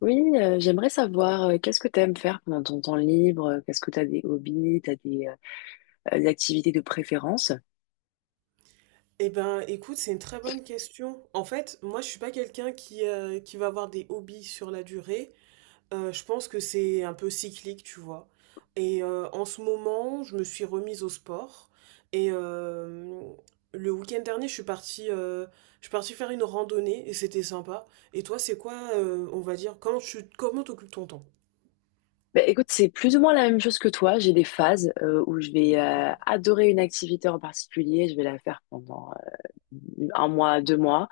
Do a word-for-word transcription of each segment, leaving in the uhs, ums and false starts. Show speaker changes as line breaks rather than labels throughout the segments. Oui, euh, j'aimerais savoir euh, qu'est-ce que tu aimes faire pendant ton temps libre, euh, qu'est-ce que tu as des hobbies, tu as des, euh, euh, des activités de préférence.
Eh ben, écoute, c'est une très bonne question. En fait, moi, je suis pas quelqu'un qui, euh, qui va avoir des hobbies sur la durée. Euh, je pense que c'est un peu cyclique, tu vois. Et euh, en ce moment, je me suis remise au sport. Et euh, le week-end dernier, je suis partie, euh, je suis partie faire une randonnée et c'était sympa. Et toi, c'est quoi, euh, on va dire, comment tu, comment t'occupes ton temps?
Ben, écoute, c'est plus ou moins la même chose que toi. J'ai des phases euh, où je vais euh, adorer une activité en particulier, je vais la faire pendant euh, un mois, deux mois,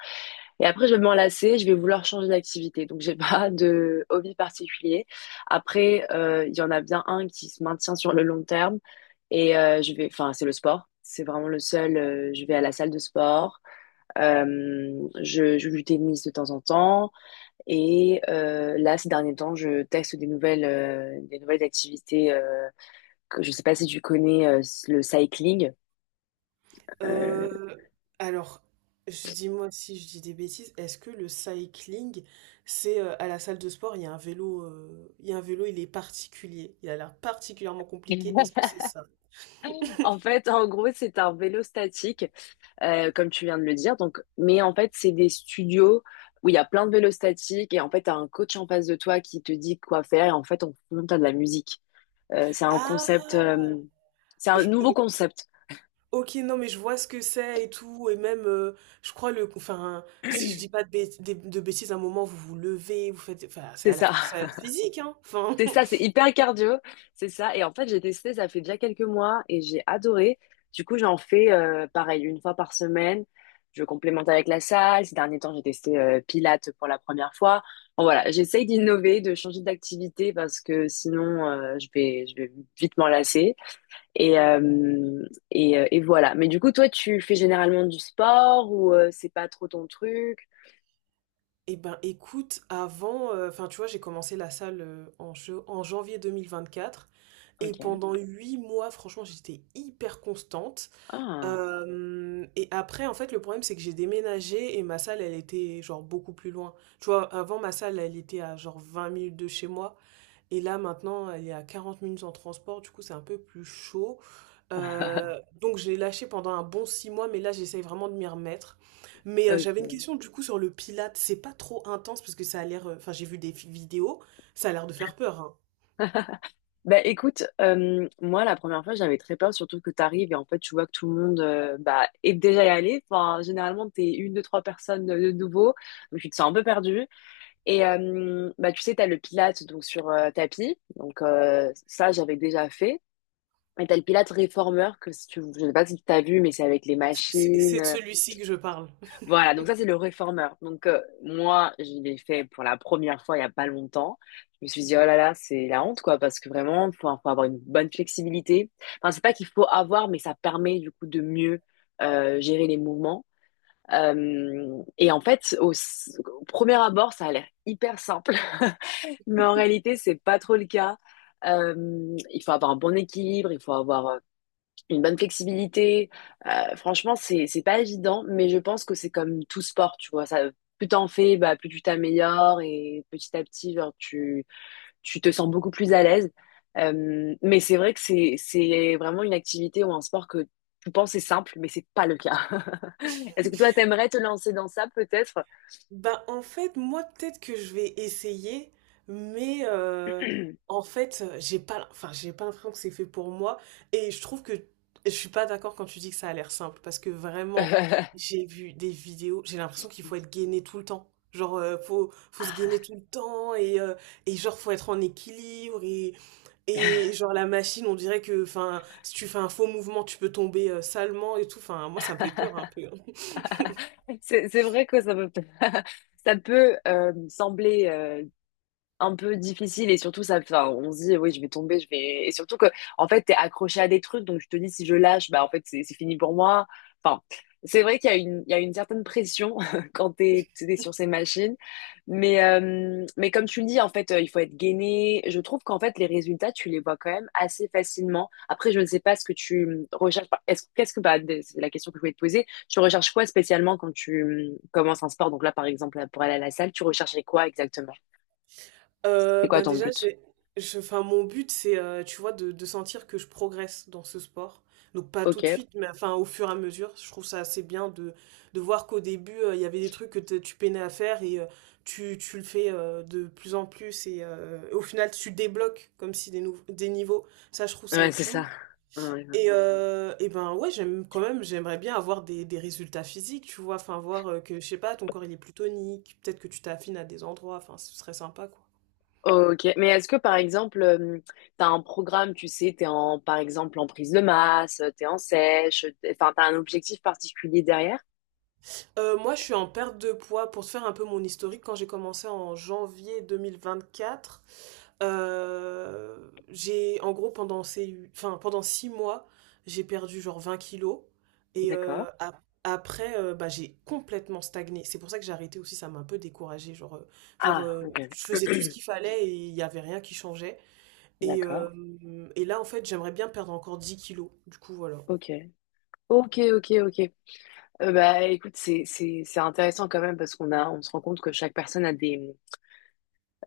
et après je vais m'en lasser, je vais vouloir changer d'activité. Donc j'ai pas de hobby particulier. Après, euh, il y en a bien un qui se maintient sur le long terme, et euh, je vais, enfin c'est le sport. C'est vraiment le seul. Euh, je vais à la salle de sport. Euh, je joue du tennis de temps en temps et euh, là, ces derniers temps, je teste des nouvelles, euh, des nouvelles activités. Euh, que je sais pas si tu connais euh, le cycling. Euh,
Euh, alors, je dis-moi si je dis des bêtises. Est-ce que le cycling, c'est euh, à la salle de sport, il y a un vélo, euh, il y a un vélo, il est particulier, il a l'air particulièrement compliqué, est-ce que c'est ça?
en fait, en gros, c'est un vélo statique, euh, comme tu viens de le dire. Donc, mais en fait, c'est des studios où il y a plein de vélos statiques et en fait, t'as un coach en face de toi qui te dit quoi faire et en fait, on monte à de la musique. Euh, c'est un concept,
Ah,
euh, c'est un
je- euh,
nouveau concept.
ok. Non, mais je vois ce que c'est et tout, et même, euh, je crois le, enfin, si je dis
C'est
pas de, bêt- des- de bêtises, à un moment vous vous levez, vous faites, enfin, ça a l'air,
ça.
ça a l'air physique, hein, enfin.
C'est ça, c'est hyper cardio, c'est ça. Et en fait, j'ai testé, ça fait déjà quelques mois et j'ai adoré. Du coup, j'en fais euh, pareil, une fois par semaine. Je complémente avec la salle. Ces derniers temps, j'ai testé euh, Pilates pour la première fois. Bon, voilà, j'essaye d'innover, de changer d'activité parce que sinon, euh, je vais, je vais vite m'en lasser. Et, euh,
Ok.
et, euh, et voilà. Mais du coup, toi, tu fais généralement du sport ou euh, c'est pas trop ton truc?
Eh ben, écoute, avant, heu, enfin, tu vois, j'ai commencé la salle, heu, en je en janvier quatre, et
Ok.
pendant huit mois, franchement, j'étais hyper constante.
Ah,
Hem et après, en fait, le problème, c'est que j'ai déménagé et ma salle, elle était, genre, beaucoup plus loin. Tu vois, avant, ma salle, elle était à, genre, vingt minutes de chez moi, et là, maintenant, elle est à quarante minutes en transport. Du coup, c'est un peu plus chaud, euh, donc j'ai lâché pendant un bon six mois, mais là j'essaye vraiment de m'y remettre. Mais euh, j'avais une
ok.
question du coup sur le Pilate. C'est pas trop intense parce que ça a l'air... euh, Enfin, j'ai vu des fi- vidéos, ça a l'air de faire peur, hein.
Bah écoute, euh, moi la première fois j'avais très peur, surtout que t'arrives et en fait tu vois que tout le monde euh, bah, est déjà y allé. Enfin, généralement t'es une, deux, trois personnes de de nouveau, donc tu te sens un peu perdu. Et euh, bah tu sais, t'as le Pilates donc sur euh, tapis, donc euh, ça j'avais déjà fait. Et t'as le Pilates réformeur que si tu, je sais pas si tu t'as vu, mais c'est avec les
C'est
machines.
c'est de
Euh,
celui-ci que je parle.
voilà, donc ça c'est le réformeur. Donc euh, moi, je l'ai fait pour la première fois il y a pas longtemps. Je me suis dit oh là là, c'est la honte quoi parce que vraiment faut, faut avoir une bonne flexibilité. Enfin, c'est pas qu'il faut avoir mais ça permet du coup de mieux euh, gérer les mouvements. Euh, et en fait, au, au premier abord, ça a l'air hyper simple, mais en réalité, c'est pas trop le cas. Euh, il faut avoir un bon équilibre, il faut avoir euh, une bonne flexibilité. Euh, franchement, c'est c'est pas évident, mais je pense que c'est comme tout sport, tu vois. Ça, plus t'en fais, bah, plus tu t'améliores et petit à petit, genre, tu tu te sens beaucoup plus à l'aise. Euh, mais c'est vrai que c'est c'est vraiment une activité ou un sport que tu penses c'est simple, mais c'est pas le cas. Est-ce que toi, t'aimerais te lancer dans ça, peut-être?
Bah, en fait, moi, peut-être que je vais essayer, mais euh, en fait, euh, j'ai pas, l- enfin, j'ai pas l'impression que c'est fait pour moi. Et je trouve que je suis pas d'accord quand tu dis que ça a l'air simple, parce que
Euh,
vraiment, j'ai vu des vidéos, j'ai l'impression qu'il faut être gainé tout le temps. Genre, euh, faut, faut se gainer tout le temps, et, euh, et genre, faut être en équilibre, et, et genre, la machine, on dirait que, enfin, si tu fais un faux mouvement, tu peux tomber euh, salement et tout. Enfin, moi, ça me fait peur un peu, hein.
C'est c'est vrai que ça peut ça peut euh, sembler euh, un peu difficile et surtout ça enfin on se dit oui je vais tomber je vais et surtout que en fait t'es accroché à des trucs donc je te dis si je lâche bah en fait c'est c'est fini pour moi enfin c'est vrai qu'il y a une il y a une certaine pression quand t'es t'es sur ces machines mais euh, mais comme tu le dis en fait euh, il faut être gainé je trouve qu'en fait les résultats tu les vois quand même assez facilement après je ne sais pas ce que tu recherches par- est-ce qu'est-ce que bah d- c'est la question que je voulais te poser tu recherches quoi spécialement quand tu euh, commences un sport donc là par exemple pour aller à la salle tu recherchais quoi exactement
Heu,
c'est quoi
ben,
ton
déjà,
but.
j'ai je enfin, mon but, c'est, heu, tu vois, de de sentir que je progresse dans ce sport. Donc pas
Ok,
tout de suite, mais enfin, au fur et à mesure. Je trouve ça assez bien de de voir qu'au début, heu, il y avait des trucs que te tu peinais à faire, et heu, tu tu le fais, heu, de plus en plus, et heu, au final, tu débloques comme si des nouv des niveaux. Ça, je trouve ça
ouais, c'est
cool.
ça. Ouais.
Et, euh, et ben ouais, j'aime quand même, j'aimerais bien avoir des, des résultats physiques, tu vois, enfin voir euh, que, je sais pas, ton corps il est plus tonique, peut-être que tu t'affines à des endroits, enfin ce serait sympa quoi.
Ok, mais est-ce que par exemple, euh, t'as un programme, tu sais, t'es en, par exemple, en prise de masse, t'es en sèche, t'es- enfin, t'as un objectif particulier derrière?
Euh, moi, je suis en perte de poids. Pour se faire un peu mon historique, quand j'ai commencé en janvier deux mille vingt-quatre, euh, j'ai, en gros, pendant ces, enfin, pendant six mois, j'ai perdu genre vingt kilos. Et
D'accord.
euh, ap- après, euh, bah, j'ai complètement stagné. C'est pour ça que j'ai arrêté aussi, ça m'a un peu découragée. Genre, euh, genre
Ah,
euh,
ok.
je faisais tout ce qu'il fallait et il n'y avait rien qui changeait. Et,
D'accord.
euh, et là, en fait, j'aimerais bien perdre encore dix kilos. Du coup, voilà.
Ok. Ok, ok, ok. Euh, bah, écoute, c'est, c'est, c'est intéressant quand même parce qu'on a, on se rend compte que chaque personne a des,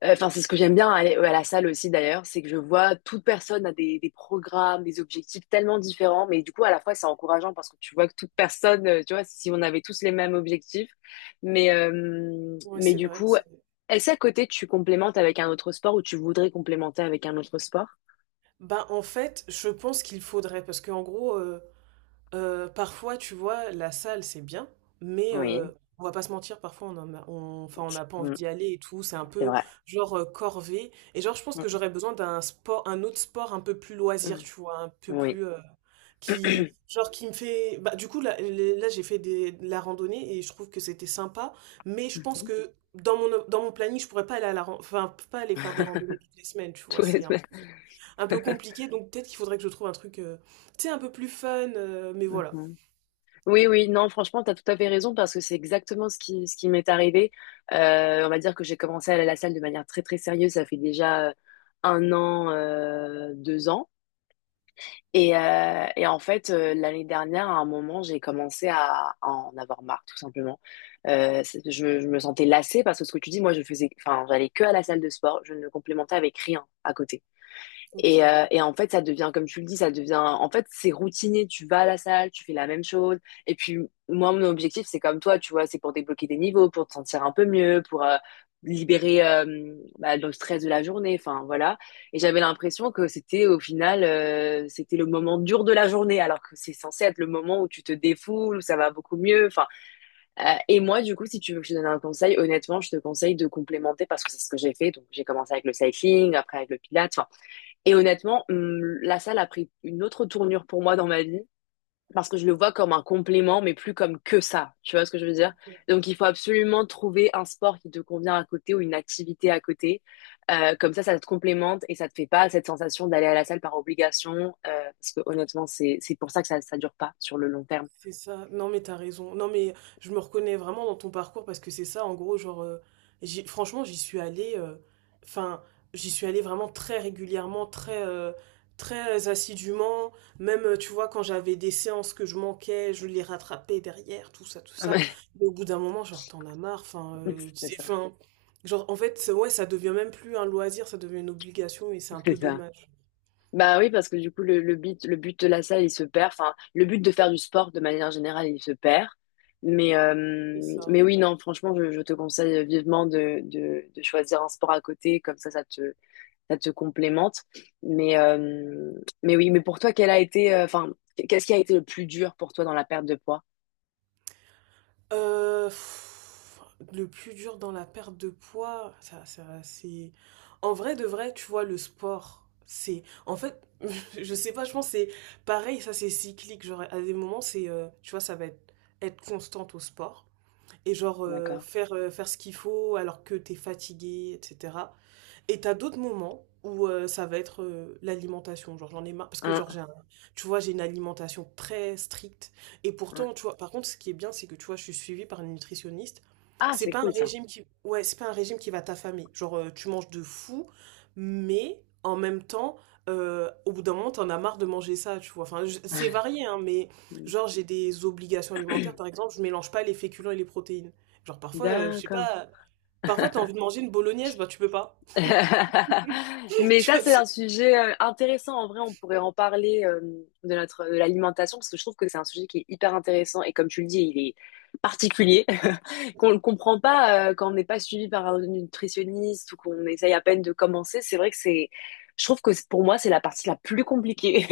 enfin, c'est ce que j'aime bien aller, à la salle aussi d'ailleurs, c'est que je vois toute personne a des des programmes, des objectifs tellement différents, mais du coup, à la fois, c'est encourageant parce que tu vois que toute personne, heu, tu vois, si on avait tous les mêmes objectifs, mais hem,
Ouais,
mais
c'est
du
vrai.
coup, est-ce à côté tu complémentes avec un autre sport ou tu voudrais complémenter avec un autre sport?
Ben en fait, je pense qu'il faudrait, parce qu'en gros, euh, euh, parfois, tu vois, la salle, c'est bien, mais euh,
Oui,
on va pas se mentir, parfois, on en a- on, enfin, on n'a pas envie
mmh,
d'y aller et tout, c'est un
c'est
peu
vrai.
genre, euh, corvée. Et genre, je pense que
Mmh,
j'aurais besoin d'un sport, un autre sport un peu plus loisir,
oui,
tu vois, un peu
oui.
plus, euh, qui, genre, qui me fait... Bah, du coup, là, là j'ai fait des, de la randonnée et je trouve que c'était sympa, mais je pense
Mmh
que dans mon, dans mon planning, je pourrais pas aller à la, ran- enfin, pas aller faire des randonnées toutes les semaines, tu
Tous
vois,
les
c'est un
semaines.
un peu compliqué, donc peut-être qu'il faudrait que je trouve un truc, euh, tu sais, un peu plus fun, euh, mais voilà.
Mmh. Oui, oui, non, franchement, tu as tout à fait raison parce que c'est exactement ce qui, ce qui m'est arrivé. Euh, on va dire que j'ai commencé à aller à la salle de manière très, très sérieuse. Ça fait déjà euh, un an, euh, deux ans. Et, euh, et en fait, euh, l'année dernière, à un moment, j'ai commencé à, à en avoir marre, tout simplement. Euh, c'est- je, je me sentais lassée parce que ce que tu dis, moi, je faisais, enfin, j'allais que à la salle de sport. Je ne complémentais avec rien à côté.
Ok.
Et, euh, et en fait, ça devient, comme tu le dis, ça devient, en fait, c'est routinier. Tu vas à la salle, tu fais la même chose. Et puis, moi, mon objectif, c'est comme toi, tu vois, c'est pour débloquer des niveaux, pour te sentir un peu mieux, pour euh, libérer euh, bah, le stress de la journée. Enfin, voilà. Et j'avais l'impression que c'était, au final, euh, c'était le moment dur de la journée, alors que c'est censé être le moment où tu te défoules, où ça va beaucoup mieux. Enfin, euh, et moi, du coup, si tu veux que je te donne un conseil, honnêtement, je te conseille de complémenter parce que c'est ce que j'ai fait. Donc, j'ai commencé avec le cycling, après avec le pilates. Enfin, et honnêtement, hum, la salle a pris une autre tournure pour moi dans ma vie parce que je le vois comme un complément, mais plus comme que ça. Tu vois ce que je veux dire?
Ok.
Donc, il faut absolument trouver un sport qui te convient à côté ou une activité à côté. Euh, comme ça, ça te complémente et ça te fait pas cette sensation d'aller à la salle par obligation. Euh, parce que honnêtement, c'est c'est pour ça que ça ça dure pas sur le long terme.
C'est ça. Non, mais t'as raison. Non, mais je me reconnais vraiment dans ton parcours parce que c'est ça, en gros, genre, euh, j'y- franchement, j'y suis allée, euh, enfin, j'y suis allée vraiment très régulièrement, très, euh, très assidûment. Même, euh, tu vois, quand j'avais des séances que je manquais, je les rattrapais derrière, tout ça, tout ça. Mais au bout d'un moment, genre, t'en as marre. Enfin,
Ouais,
euh,
c'est
c'est-
ça,
enfin, genre, en fait, c'est- ouais, ça devient même plus un loisir, ça devient une obligation et c'est un
c'est
peu
ça.
dommage.
Bah oui, parce que du coup, le, le but, le but de la salle, il se perd. Enfin, le but de faire du sport de manière générale, il se perd. Mais,
C'est
euh,
ça.
mais oui, non, franchement, je, je te conseille vivement de, de, de choisir un sport à côté, comme ça, ça te, ça te complémente. Mais, euh, mais oui, mais pour toi, quel a été, euh, enfin, qu'est-ce qui a été le plus dur pour toi dans la perte de poids?
Heu, le plus dur dans la perte de poids, ça ça c'est en vrai de vrai, tu vois, le sport, c'est en fait, je sais pas, je pense que c'est pareil, ça c'est cyclique, genre à des moments c'est, heu, tu vois, ça va être être constante au sport, et genre, heu,
D'accord.
faire, heu, faire ce qu'il faut alors que t'es fatigué, fatiguée et cetera. Et t'as d'autres moments où, heu, ça va être, heu, l'alimentation. Genre, j'en ai marre parce que
Hein,
genre j'ai un tu vois, j'ai une alimentation très stricte, et
hein.
pourtant, tu vois, par contre, ce qui est bien, c'est que, tu vois, je suis suivie par une nutritionniste.
Ah,
C'est
c'est
pas un
cool ça.
régime qui ouais, c'est pas un régime qui va t'affamer. Genre, heu, tu manges de fou, mais en même temps, heu, au bout d'un moment, t'en as marre de manger ça, tu vois? Enfin, je c'est varié, hein, mais genre, j'ai des obligations alimentaires. Par exemple, je mélange pas les féculents et les protéines. Genre, parfois, heu, je sais
D'accord.
pas, parfois, t'as envie de manger une bolognaise, bah, tu peux pas.
Mais
Tu
ça,
vois,
c'est
c'est
un sujet euh, intéressant. En vrai, on pourrait en parler euh, de notre de l'alimentation parce que je trouve que c'est un sujet qui est hyper intéressant et comme tu le dis, il est particulier qu'on ne comprend pas euh, quand on n'est pas suivi par un nutritionniste ou qu'on essaye à peine de commencer. C'est vrai que c'est, je trouve que c'est- pour moi, c'est la partie la plus compliquée.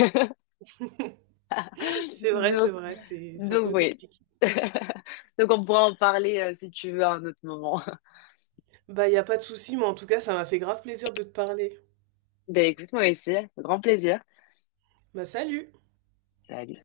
c'est vrai, c'est
Donc,
vrai, c'est c'est un
donc
peu
oui.
compliqué.
Donc on pourra en parler euh, si tu veux à un autre moment.
Bah, il a pas de souci, mais en tout cas, ça m'a fait grave plaisir de te parler.
Ben écoute, moi aussi, grand plaisir.
Bah, salut!
Salut.